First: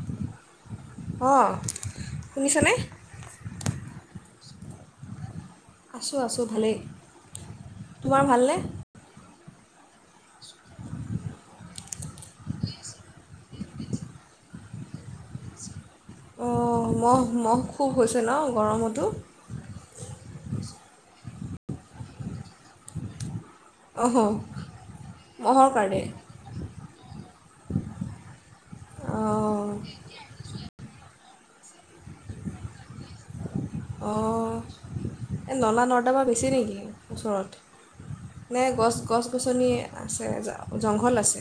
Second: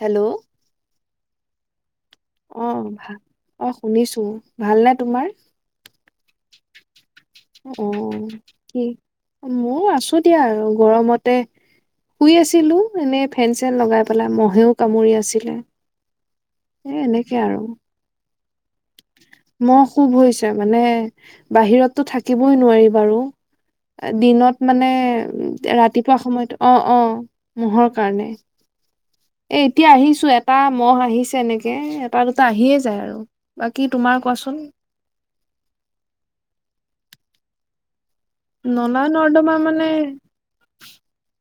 Hello অ'। অ', ভা অ', শুনিছো। ভাল নে তোমাৰ? আছোঁ, আছোঁ ভালেই। তোমাৰ অ', ভালনে কি মউ আছো দিয়া আৰু গৰমতে শুই আছিলো, এনে ফেন, চেন লগাই পেলাই মহেও কামুৰি আছিলে। অ', এ মহ, এনেকে মহ আৰু খুব হৈছে ন? গৰমতো মহ খুব হৈছে মানে বাহিৰতটো থাকিবই নোৱাৰি বাৰু অঁ দিনত মানে মহৰ কাৰণে ৰাতিপুৱা সময়ত অ', অ'। মহৰ কাৰণে। এ অঁ এতিয়া আহিছো, এটা মহ আহিছ তেনেকে এটা দুটা আহিয়ে যায় আৰু। বাকী তোমাৰ কোৱাচোন অ', এই নলা-নৰ্দমা বেছি নেকি? ওচৰত। নে গছ নলা নৰ্দমা গছ-গছনি মানে আছে, জংঘল আছে?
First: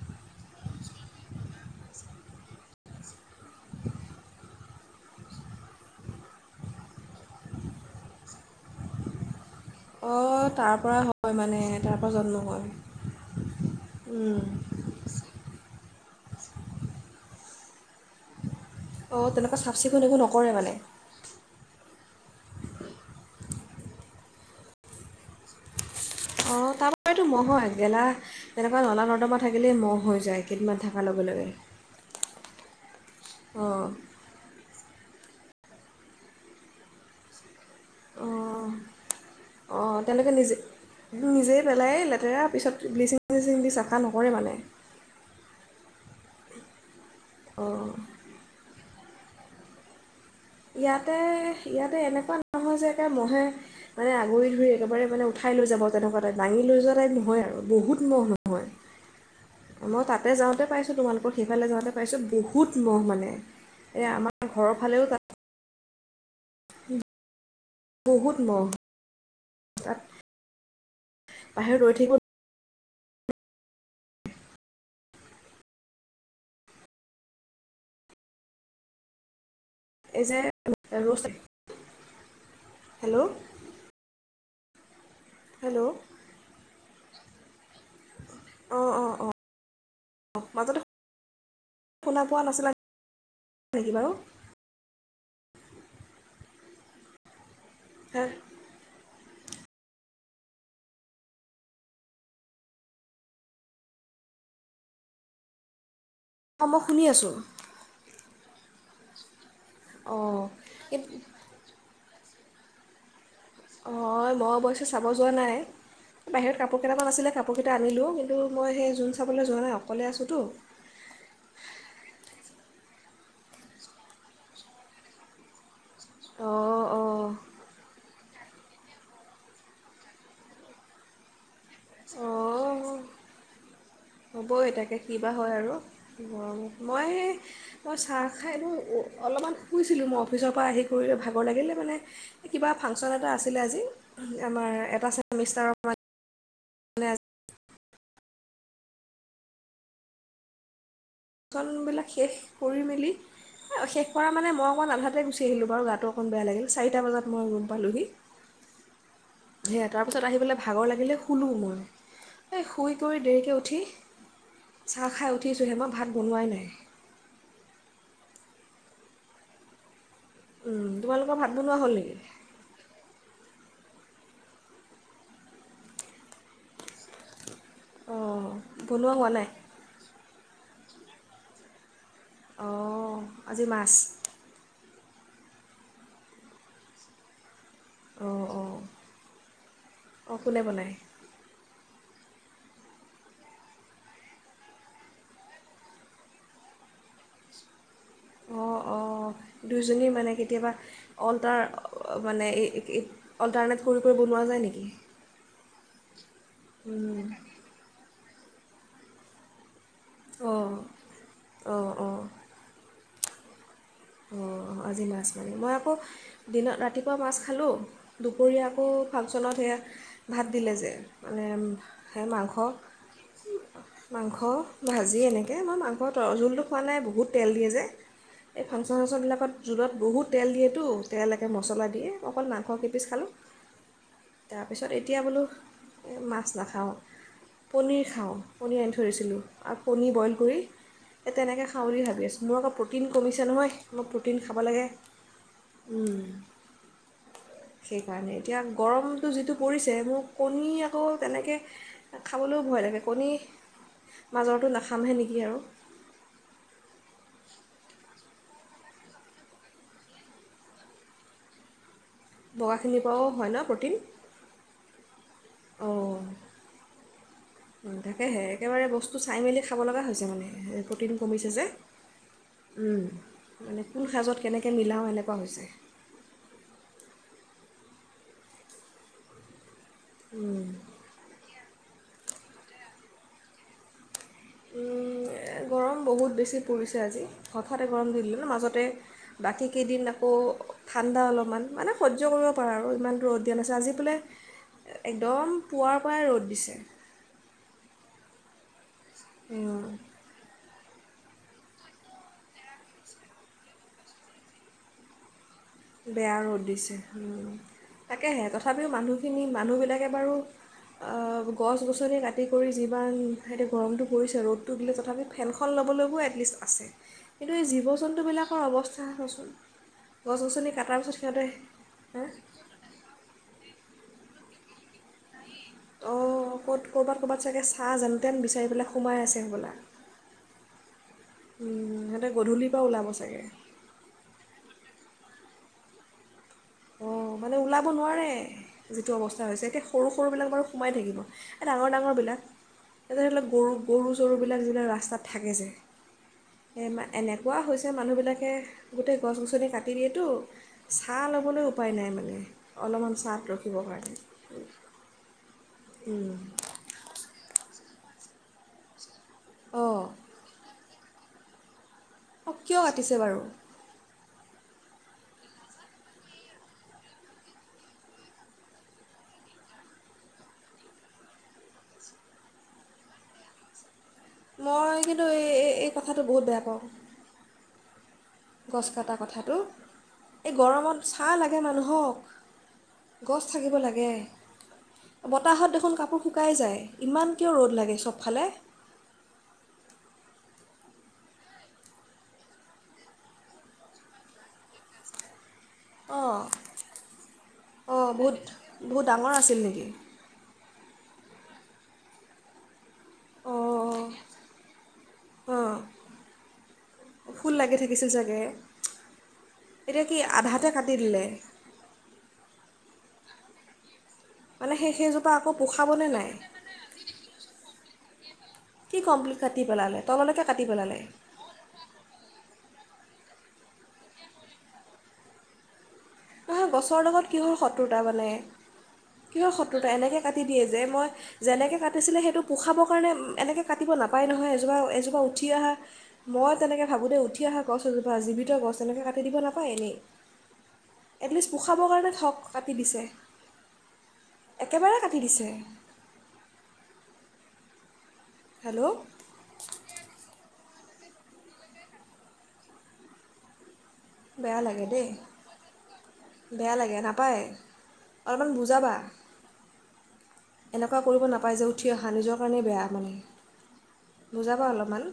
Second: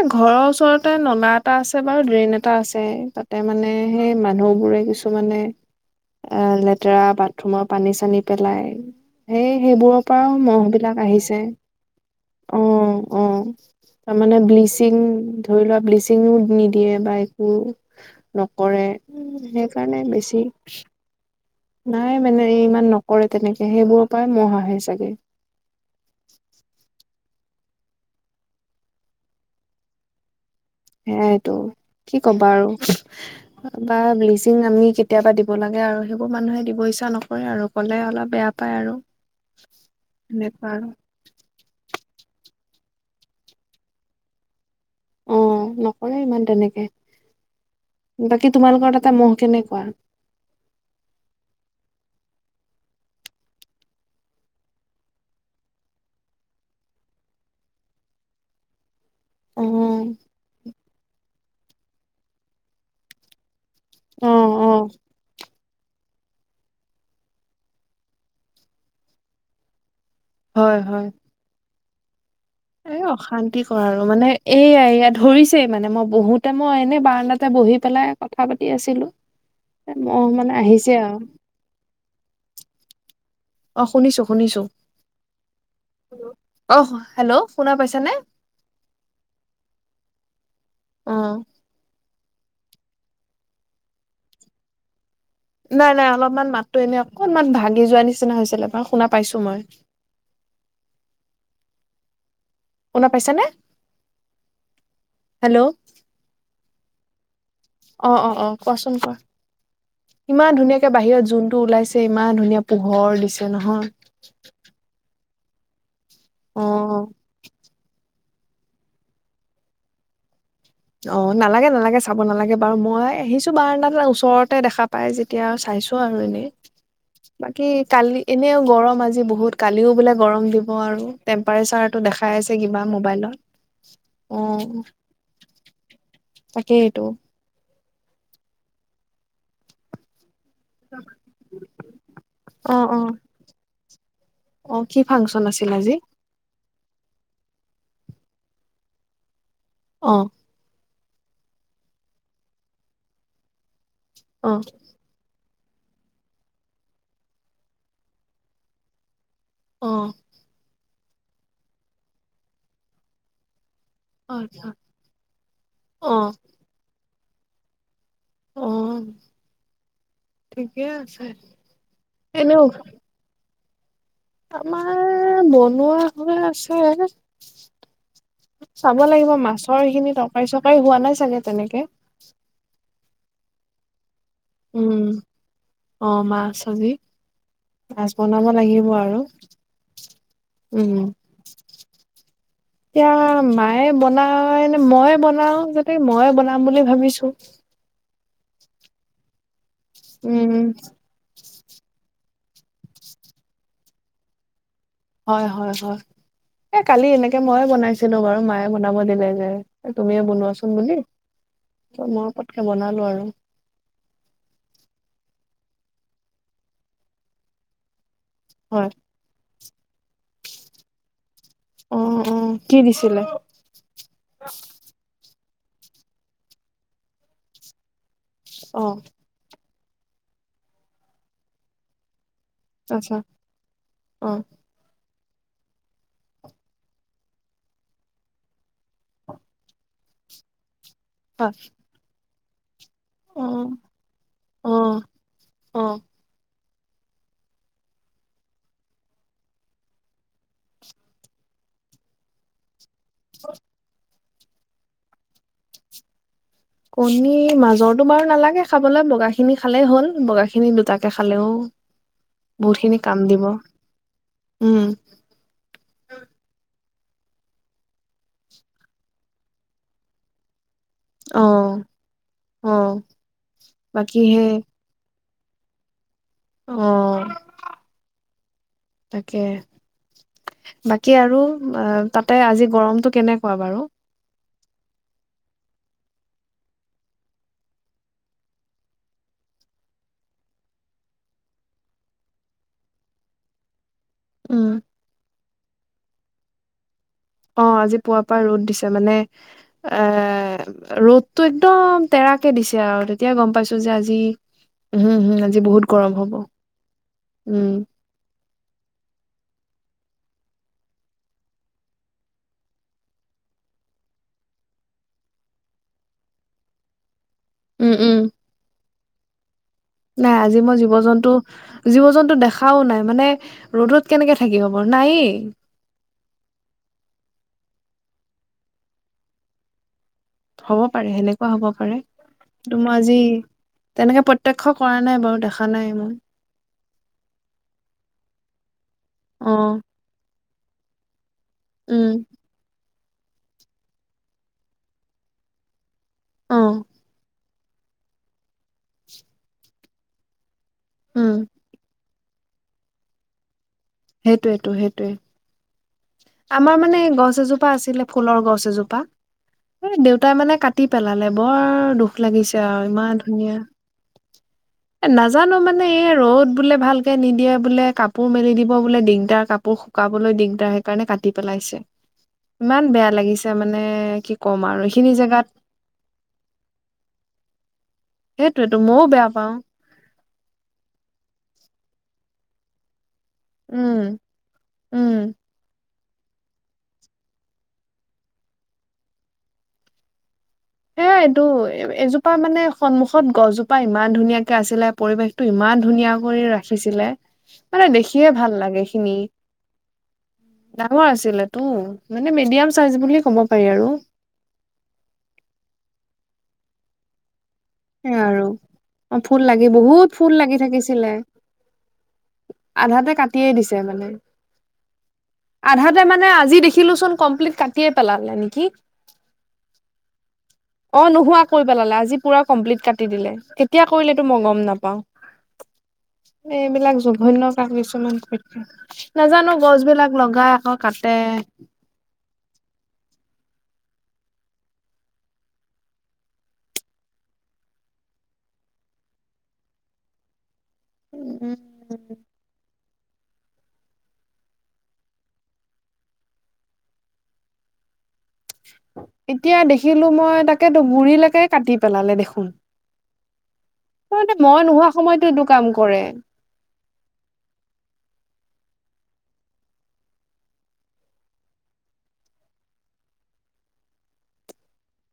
এ ঘৰৰ ওচৰতে নলা এটা আছে বাৰু ড্ৰেইন এটা আছে, তাতে মানে সেই মানুহ বোৰে কিছুমানে লেতেৰা বাথৰুমৰ পানী চানী পেলাই হে সেইবোৰৰ পৰাওঁ অঁ মহ তাৰপৰা বিলাক হয় আহিছে, মানে তাৰপৰা জন্ম হয় অ', অ', তাৰমানে উম। ব্লিচিঙ ধৰি লোৱা ব্লিচিঙ নিদিয়ে বা একো ন কৰে অঁ তেনেকুৱা চাফ চিকুণ সেইকাৰণে একো বেছি। নকৰে মানে নাই মানে ইমান নকৰে তেনেকে, সেইবোৰৰ পৰাই মহ আহে চাগে। অ', তাৰবাবে তো মহ হয় গেলা তেনেকুৱা নলা-নৰ্দমা থাকিলেই মহ হৈ যায়। কেইদিনমান থকাৰ লগে লগে সেয়াইটো কি ক'বা আৰু অঁ বা ব্লিচিং আমি কে কেতিয়াবা দিব লাগে আৰু সেইবোৰ মানুহে দিব ইচ্ছা নকৰে আৰু। ক'লে অলপ বেয়া অঁ পায় আৰু অঁ তেওঁলোকে সেনেকুৱা আৰু। সেয়া পিছত ব্লিচিং চিচিং দি চাফা নকৰে মানে। অ', নকৰে ইমান তেনেকে। অঁ বাকী তোমালোকৰ তাত তাত মহ কেনেকুৱা? ইয়াতে, ইয়াতে এনেকুৱা নহয় যে একে মহে মানে আগুৰি ধৰি একেবাৰে মানে উঠাই লৈ যাব তেনেকুৱা টাইপ, দাঙি লৈ যোৱা টাইপ নহয় আৰু বহুত মহ নহয়। অ মই তাতে যাওঁতে পাইছোঁ তোমালোকৰ সেইফালে যাওঁতে পাইছোঁ বহুত মহ মানে, এ অ আমাৰ অ ঘৰৰ ফালেও ত বহুত মহ ইয়াত, হয় হয়! এই বোৰ এ অশান্তিকৰ আৰু মানে, এইয়া এয়া ধৰিছেই মানে মই বহোতে মই এনে বাৰাণ্ডা তে বহি পেলাই কথা পাতি আছিলো। এই মহ যে মানে আহিছে আৰু। ৰস্তা হেল্ল' অ' শুনিছো শুনিছো হেল্ল' অ' হেল্ল' শুনা পাইছানে? অ' মাজত আ শুনা পোৱা নাছিলা নেকি বাৰু নাই নাই অলপমান মাততো এনে অকনমান ভাঙি যোৱা হে নিচিনা হৈছিলে বাৰু শুনা পাইছোঁ মই। শুনা পাইছানে? হেল্ল' অ' মই শুনি আছো। অ' অ' অ' কোৱাচোন কোৱা অঁ ইমান ধুনীয়াকে এই বাহিৰত জোনটো ওলাইছে। ইমান ধুনীয়া পোহৰ দিছে। নহয় অ' মই অৱশ্যে চাব যোৱা নাই। বাহিৰত কাপোৰ অ', কেইটামান আছিলে, কাপোৰ কে তে আনিলো। কিন্তু মই সেই জোন চাবলৈ যোৱা নাই অকলে আছোতো। অ' নালাগে নালাগে চাব নালাগে বাৰু মই আহিছো বাৰাণ্ডা ত ওচৰতে দেখা পাই যেতিয়া আৰু চাইছো। আৰু এনেই অঁ অঁ বাকী কালি এনেও গৰম আজি বহুত কালিও বোলে গৰম দিব আৰু তেম পাই চাৰ্টত দেখাই আছে কিবা অঁ মবাইলত। হবই তাকে কিবা হয় আৰু। তাকেইটো মই মই চাহ খাইনো অলপমান শুইছিলোঁ মই। অফিচৰ পৰা আহি কৰিলো ভাগৰ লাগিলে মানে কিবা অ', অ', ফাংচন এটা আছিলে আজি। আমাৰ অ', কি এটা ফাংচন আছিল চেমিষ্টাৰৰ আজি ম নে অহ'। কাম বিলাক শেষ কৰি মেলি অ শেষ কৰা মানে অ', মই অকণ আন্ধাতে গুছ উঠি আহিলোঁ বাৰু গাটো অকণ বেয়া লাগিল চাৰিটা বজাত মই ৰুম পালোঁহি। সেয়া তাৰ অ', পিছত আহি পেলাই ভাগৰ লাগিলে শুলোঁ মই এই শুই কৰি দেৰিকৈ উঠি আচ্ছা চাহ খাই উঠিছোঁহে মই ভাত অ', বনোৱাই নাই। অহ। ঠিকেই আছে তোমালোকৰ ভাত বনোৱা হ'ল নেকি এনোউঠ আমাৰ বনোৱা হৈ আছে। অঁ চাব বনোৱা হোৱা লাগিব নাই মাছৰ এইখিনি ত কাৰী চৰকাৰী হোৱা নাই চাগে তেনেকে? অঁ আজি মাছ উম অ মাছ আজি। মাছ বনাব অঁ অঁ লাগিব আৰু অঁ কোনে বনায় উম। এতিয়া মায়ে বনাইনে মইে বনাও যতে মইে বনাম বুলি ভাবিছো। অ', অ'। দুইোজনী মানে উম কেতিয়াবা অলটাৰ মানে এই অল্টাৰনেট কৰি, কৰি বনোৱা যায় নেকি? হয়, হয়, হয়। এ' কালি উম, এনেকে মইয়ে বনাইছিলো বাৰু। মায়ে বনাব দিলে যে। এ তুমিয়ে বনোৱাচোন অঁ বুলি অঁ ত অঁ মই পতকে বনালো আৰু। অঁ আজি মাছ মাৰি মই আকৌ দিনত ৰাতিপুৱা মাছ খালোঁ। দুপৰীয়া আকৌ হয় ফাংচনত সেয়া। ভাত দিলে যে। মানে অ সেই অ মাংস, কি দিছিলে মাংস ভাজি এনেকে। এ মই মাংসৰ জোলটো খোৱা নাই বহুত তেল দিয়ে যে। অ ফাংচন চাংচনবিলাকত জোলত বহুত তেল দিয়েতো তেল একে মছলা দিয়ে। অকল মাংস কেইপিচ আচ্ছা খালো অ তাৰপিছত এতিয়া বোলো এই মাছ নাখাওঁ পনিৰ খাওঁ পনিৰ আনি থৈ দিছিলো আৰু পনীৰ বইল কৰি এ হয় তেনেকে খাওঁ ভাবি আছিলোঁ। [unintelligible] প্ৰটিন [unintelligible] নহয় মই প্ৰটিন খাব অ অ লাগে অ সেইকাৰণে এতিয়া গৰমটো যিটো পৰিছে মোৰ কণী আকৌ তেনেকে খাবলৈও ভয় লাগে। কণীৰ, মাজৰটো নাখামহে নিকি আৰু কণীৰ মাজৰতটো বাৰু নালাগে খাবলৈ বগা খিনি খালেই হ'ল বগা খিনি দুটাকে খালেও, বহুত খিনি বগাখিনিৰ কাম পৰাও দিব হয় ন প্ৰটিন উম অ' তাকেহে একেবাৰে বস্তু চাই মেলি খাব লগা হৈছে মানে, প্ৰটিন অ কমিছে যে অ উম মানে কোন বাকী সাজত সেই কেনেকে মিলাও, [unintelligible] অ' তাকে, উম, বাকী আৰু অ' তাতে আজি গৰমতটো কেনেকুৱা বাৰু উম গৰম বহুত বেছি পৰিছে আজি হঠাতে গৰম দি দিলে ন মাজতে বাকী কেইদিন আকৌ ঠাণ্ডা অলপমান মানে সহ্য কৰিব পৰা আৰু ইমানটো ৰ'দ দিয়া নাছিলে আজি এইফালে, উম একদম পুৱাৰ পৰাই ৰ'দ দিছে। অ' আজি পুৱা পৰাই ৰ'দ দিছে। ত মানে উম, এ ৰ'দতটো একদম তেৰাকে দিছে আৰু তেতিয়াই গম পাইছো যে আজি [unintelligible] হ'ব বেয়া ৰ'দ দিছে উম তাকেহে তথাপিও মানুহখিনি মানুহ বিলাকে বাৰু গছ-গছনি কাটি কৰি যিমান [unintelligible] গৰমটো পৰিছে ৰ'দটো দিলে তথাপি ফেনখন ল'বলৈয়ো এটলিষ্ট আছে কিন্তু এই জীৱ উম উম জন্তু বিলাকৰ অৱস্থা। চোৱাচোন, নাই আজি মই জীৱ জীৱ-জন্তু হা জীৱ-জন্তু দেখাও নাই মানে, ৰ'দত কেনেকে থাকিব বাৰু নাইয়ে, অ' ক'ত ক'ৰবাত ক'ৰবাত চাগে ছাঁ যেনতেন বিচাৰি পেলাই সোমাই আছে হ'বলা হব পাৰে সেনেকুৱা হব উম, পাৰে সিহঁতে গধূলিৰ পৰা ত মই ওলাব আজি চাগে তেনেকে প্ৰত্যক্ষ কৰা নাই বাৰু দে দেখা নাই মই অ' মানে ওলাব নোৱাৰে, যিটো অৱস্থা অ হৈছে, এতিয়া সৰু সৰুবিলাক বাৰু সোমাই থাকিব, ডাঙৰ-ডাঙৰ উম বিলাক [unintelligible] গৰু-গৰু চৰুবিলাক যিবিলাক ৰাস্তাত থাকে যে, অ এমা এনেক, কোৱা হৈছে, মানুহবিলাকে গোটেই গছ-গছনি কাট তিৰিয়েতো উম চালম উপায় নাই মানে অলপমান চাহত ৰ সেইটোয়েতো সেইটোৱে, আমাৰ মানে গছ এজোপা আছিলে। ফুলৰ গছ এজোপা অঁ এই দেউতাই মানে কাটি পেলালে, বৰ দুখ [unintelligible] অঁ লাগিছে কিয় আৰু কাটিছে ইমান বাৰু ধুনীয়া এ নাজানো মানে এই ৰ'দ বোলে ভালকে নিদিয়ে বোলে, কাপোৰ মেলি দিব বোলে ডিগদাৰ, কাপোৰ শুকাবলৈ ডিগদাৰ হে কাৰণে কাটি পেলাইছে ইমান বেয়া লাগিছে, মানে কি ক'ম আৰু মই এইখিনি কিন্তু, জেগাত এই-এই কথাটো বহুত বেয়া পাওঁ। সেইটোয়টো গছ মইও কটা বেয়া পাওঁ। কথাটো এই গৰমত ছাহ লাগে মানুহক গছ থাকিব লাগে, উম উম বতাহত দেখোন কপ কাপোৰ শুকাই যায়, ইমান কিয় ৰ'দ লাগে চবফালে হে, এইটো এজোপা মানে সন্মুখত গছজোপা ইমান ধুনীয়াকে আছিলে, পৰিৱেশ ইমান ধুনীয়া অঁ কৰি ৰাখিছিলে মানে অঁ দেখিয়ে বহুত ভাল লাগে বহুত খিনি ডাঙৰ আছিল নেকি ডাঙৰ আছিলে, উম মানে মিডিয়াম [unintelligible] বুলিয় ক'ব অঁ পাৰি আৰু অঁ অঁ ফুল লাগি থাকিছিল [unintelligible] চাগে আৰু অ ফুল লাগি এতিয়া বহুত কি ফুল লাগি আধাতে কাটি থাকিছিলে। দিলে আধাতে কাটিয়ে দিছে মানে, মানে সেই সেইজোপা আকৌ আধাতে পোখাবনে মানে, নাই আজি দেখিলো চোন কমপ্লিট কাট তিয়ে পেলালেনি কি কমপ্লিট কাটি পেলালে তললৈকে কাটি পেলালে? কম্প্লেট কাটি দিলে, কেতিয়া কৰিলে মই গম নাপাওঁ। নহয় গছৰ লগত কিহৰ শত্ৰুতা কিছুমান মানে কৰিছে কিহৰ নাজানো গছ শত্ৰুতা বিলাক এনেকৈ কাটি লগাই দিয়ে আকৌ যে মই কাটে যেনেকৈ কাটিছিলে সেইটো পোখাবৰ কাৰণে এনেকৈ কাটিব নাপায় নহয় এজোপা এজোপা উঠি অহা মই তেনেকৈ ভাবোঁ দ উঠি অহা গছ এজোপা জীৱিত গছ তেনেকৈ কাটি দিব নাপায় এনেই এটলিষ্ট পোখাবৰ কাৰণে ঠগ কাটি দিছে। একেবাৰে কাটি দিছে। হেল্ল' এতিয়া দেখিলো মই তাক গুৰিলৈকে কাটি পেলালে দেখোন। তাৰমানে বেয়া মই লাগে নোহোৱা দেই সময়তো এইটো কাম কৰে বেয়া লাগে নাপায় অলপমান বুজ যাবা এনেকুৱা কৰিব নাপায় যে উঠি অহা নিজৰ কাৰণেই বেয়া মানে বুজাবা অলপমান।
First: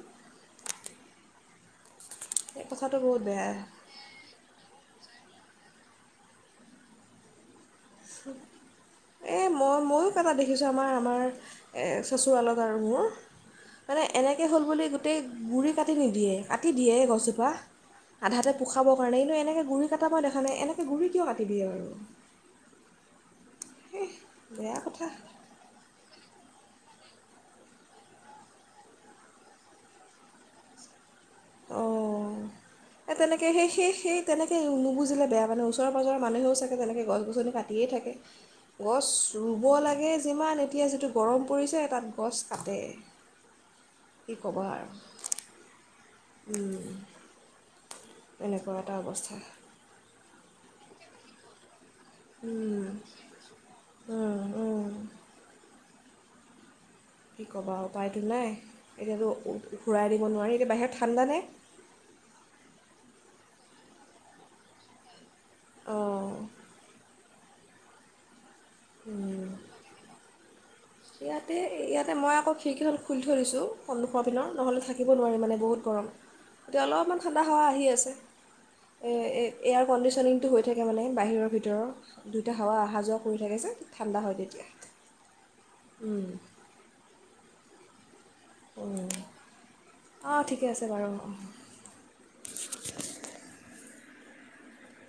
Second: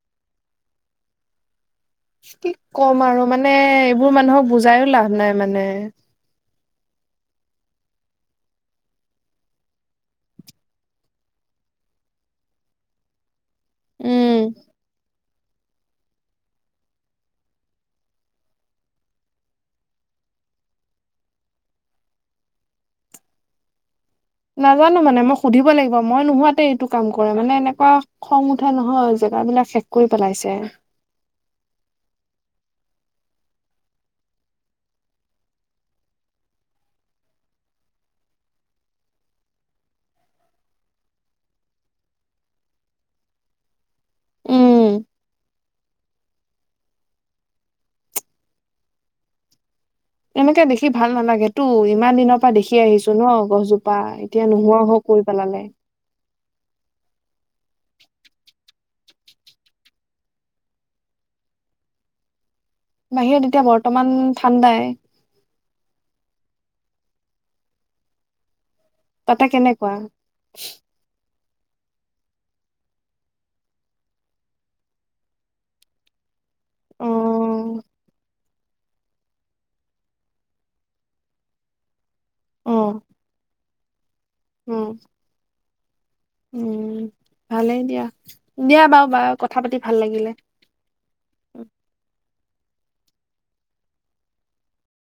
কি এই কথাটো ক'ম বহুত আৰু মানে বেয়া এইবোৰ মানুহক বুজাইও লাভ নাই। মানে, এই মই ময়ো কাবাক দেখিছোঁ, আমাৰ আমাৰ চচুৰালত আৰু মোৰ। মানে এনেকে হ'ল বুলি গোটেই গুড়ি কাটি নিদিয়ে কাটি দিয়ে এই গছজোপা আধাতে পোখাবৰ কাৰণে কিন্তু এনেকৈ গুড়ি কটা মই দেখা নাই এনেকৈ গুড়ি কিয় কাটি দিয়ে বাৰু উম। নাজানো মানে মই সুধিব লাগিব মই নোহোৱাতেই এইটো। কাম কৰে মানে এনেকুৱা খং উঠে নহয় জেগা বিলাক শেষ কৰি পেলাইছে। অ'। এ তেনেকে সেই সে সেই তেনেকে নুবুজিলে বেয়া মানে, ওচৰে পাজৰে মানুহেও চাগে তেনেকৈ গছ-গছনি কাটিয়েই থাকে। গছ ৰুব লাগে যিমান এতিয়া যিটো গৰম পৰিছে। তাত গছ কাটে, কি ক'ব উম আৰু! উম। এনেকুৱা এটা অৱস্থা এনেকে দেখি ভাল নালাগেতো, ইমান দিনৰ পৰা দেখি উম, আহিছো ন, গছজোপা উম, এতিয়া নোহোৱা উম। হোৱা কৰি পেলালে। কি ক'বা! উপায়টো নাই এতিয়াতো ঘূৰাই দিব নোৱাৰি এতিয়া বাহিৰত ঠাণ্ডা নাই। বাহিৰত এতিয়া বৰ্তমান ঠাণ্ডাই। অঁ। তাতে উম। কেনেকুৱা? [unintelligible] ইয়াতে ইয়াতে মই আকৌ খিৰিকীখন খুলি থৈ দিছোঁ, সন্মুখৰ পিনৰ নহ'লে থাকিব নোৱাৰি মানে বহুত গৰম। এতিয়া অ অলপমান ঠাণ্ডা হাৱা আহি আছে। এয়াৰ কণ্ডিচনিংটো হৈ থাকে মানে বাহিৰৰ ভিতৰৰ দুইটা অ হোৱা অহা যোৱা কৰি থাকে যে - - ঠাণ্ডা হয় তেতিয়া, উম উম, উম ভালেই দিয়া, দিয়া উম। বাৰু বাৰ কথা পাতি ভাল লাগিলে, অঁ ঠিকে আছে বাৰু অঁ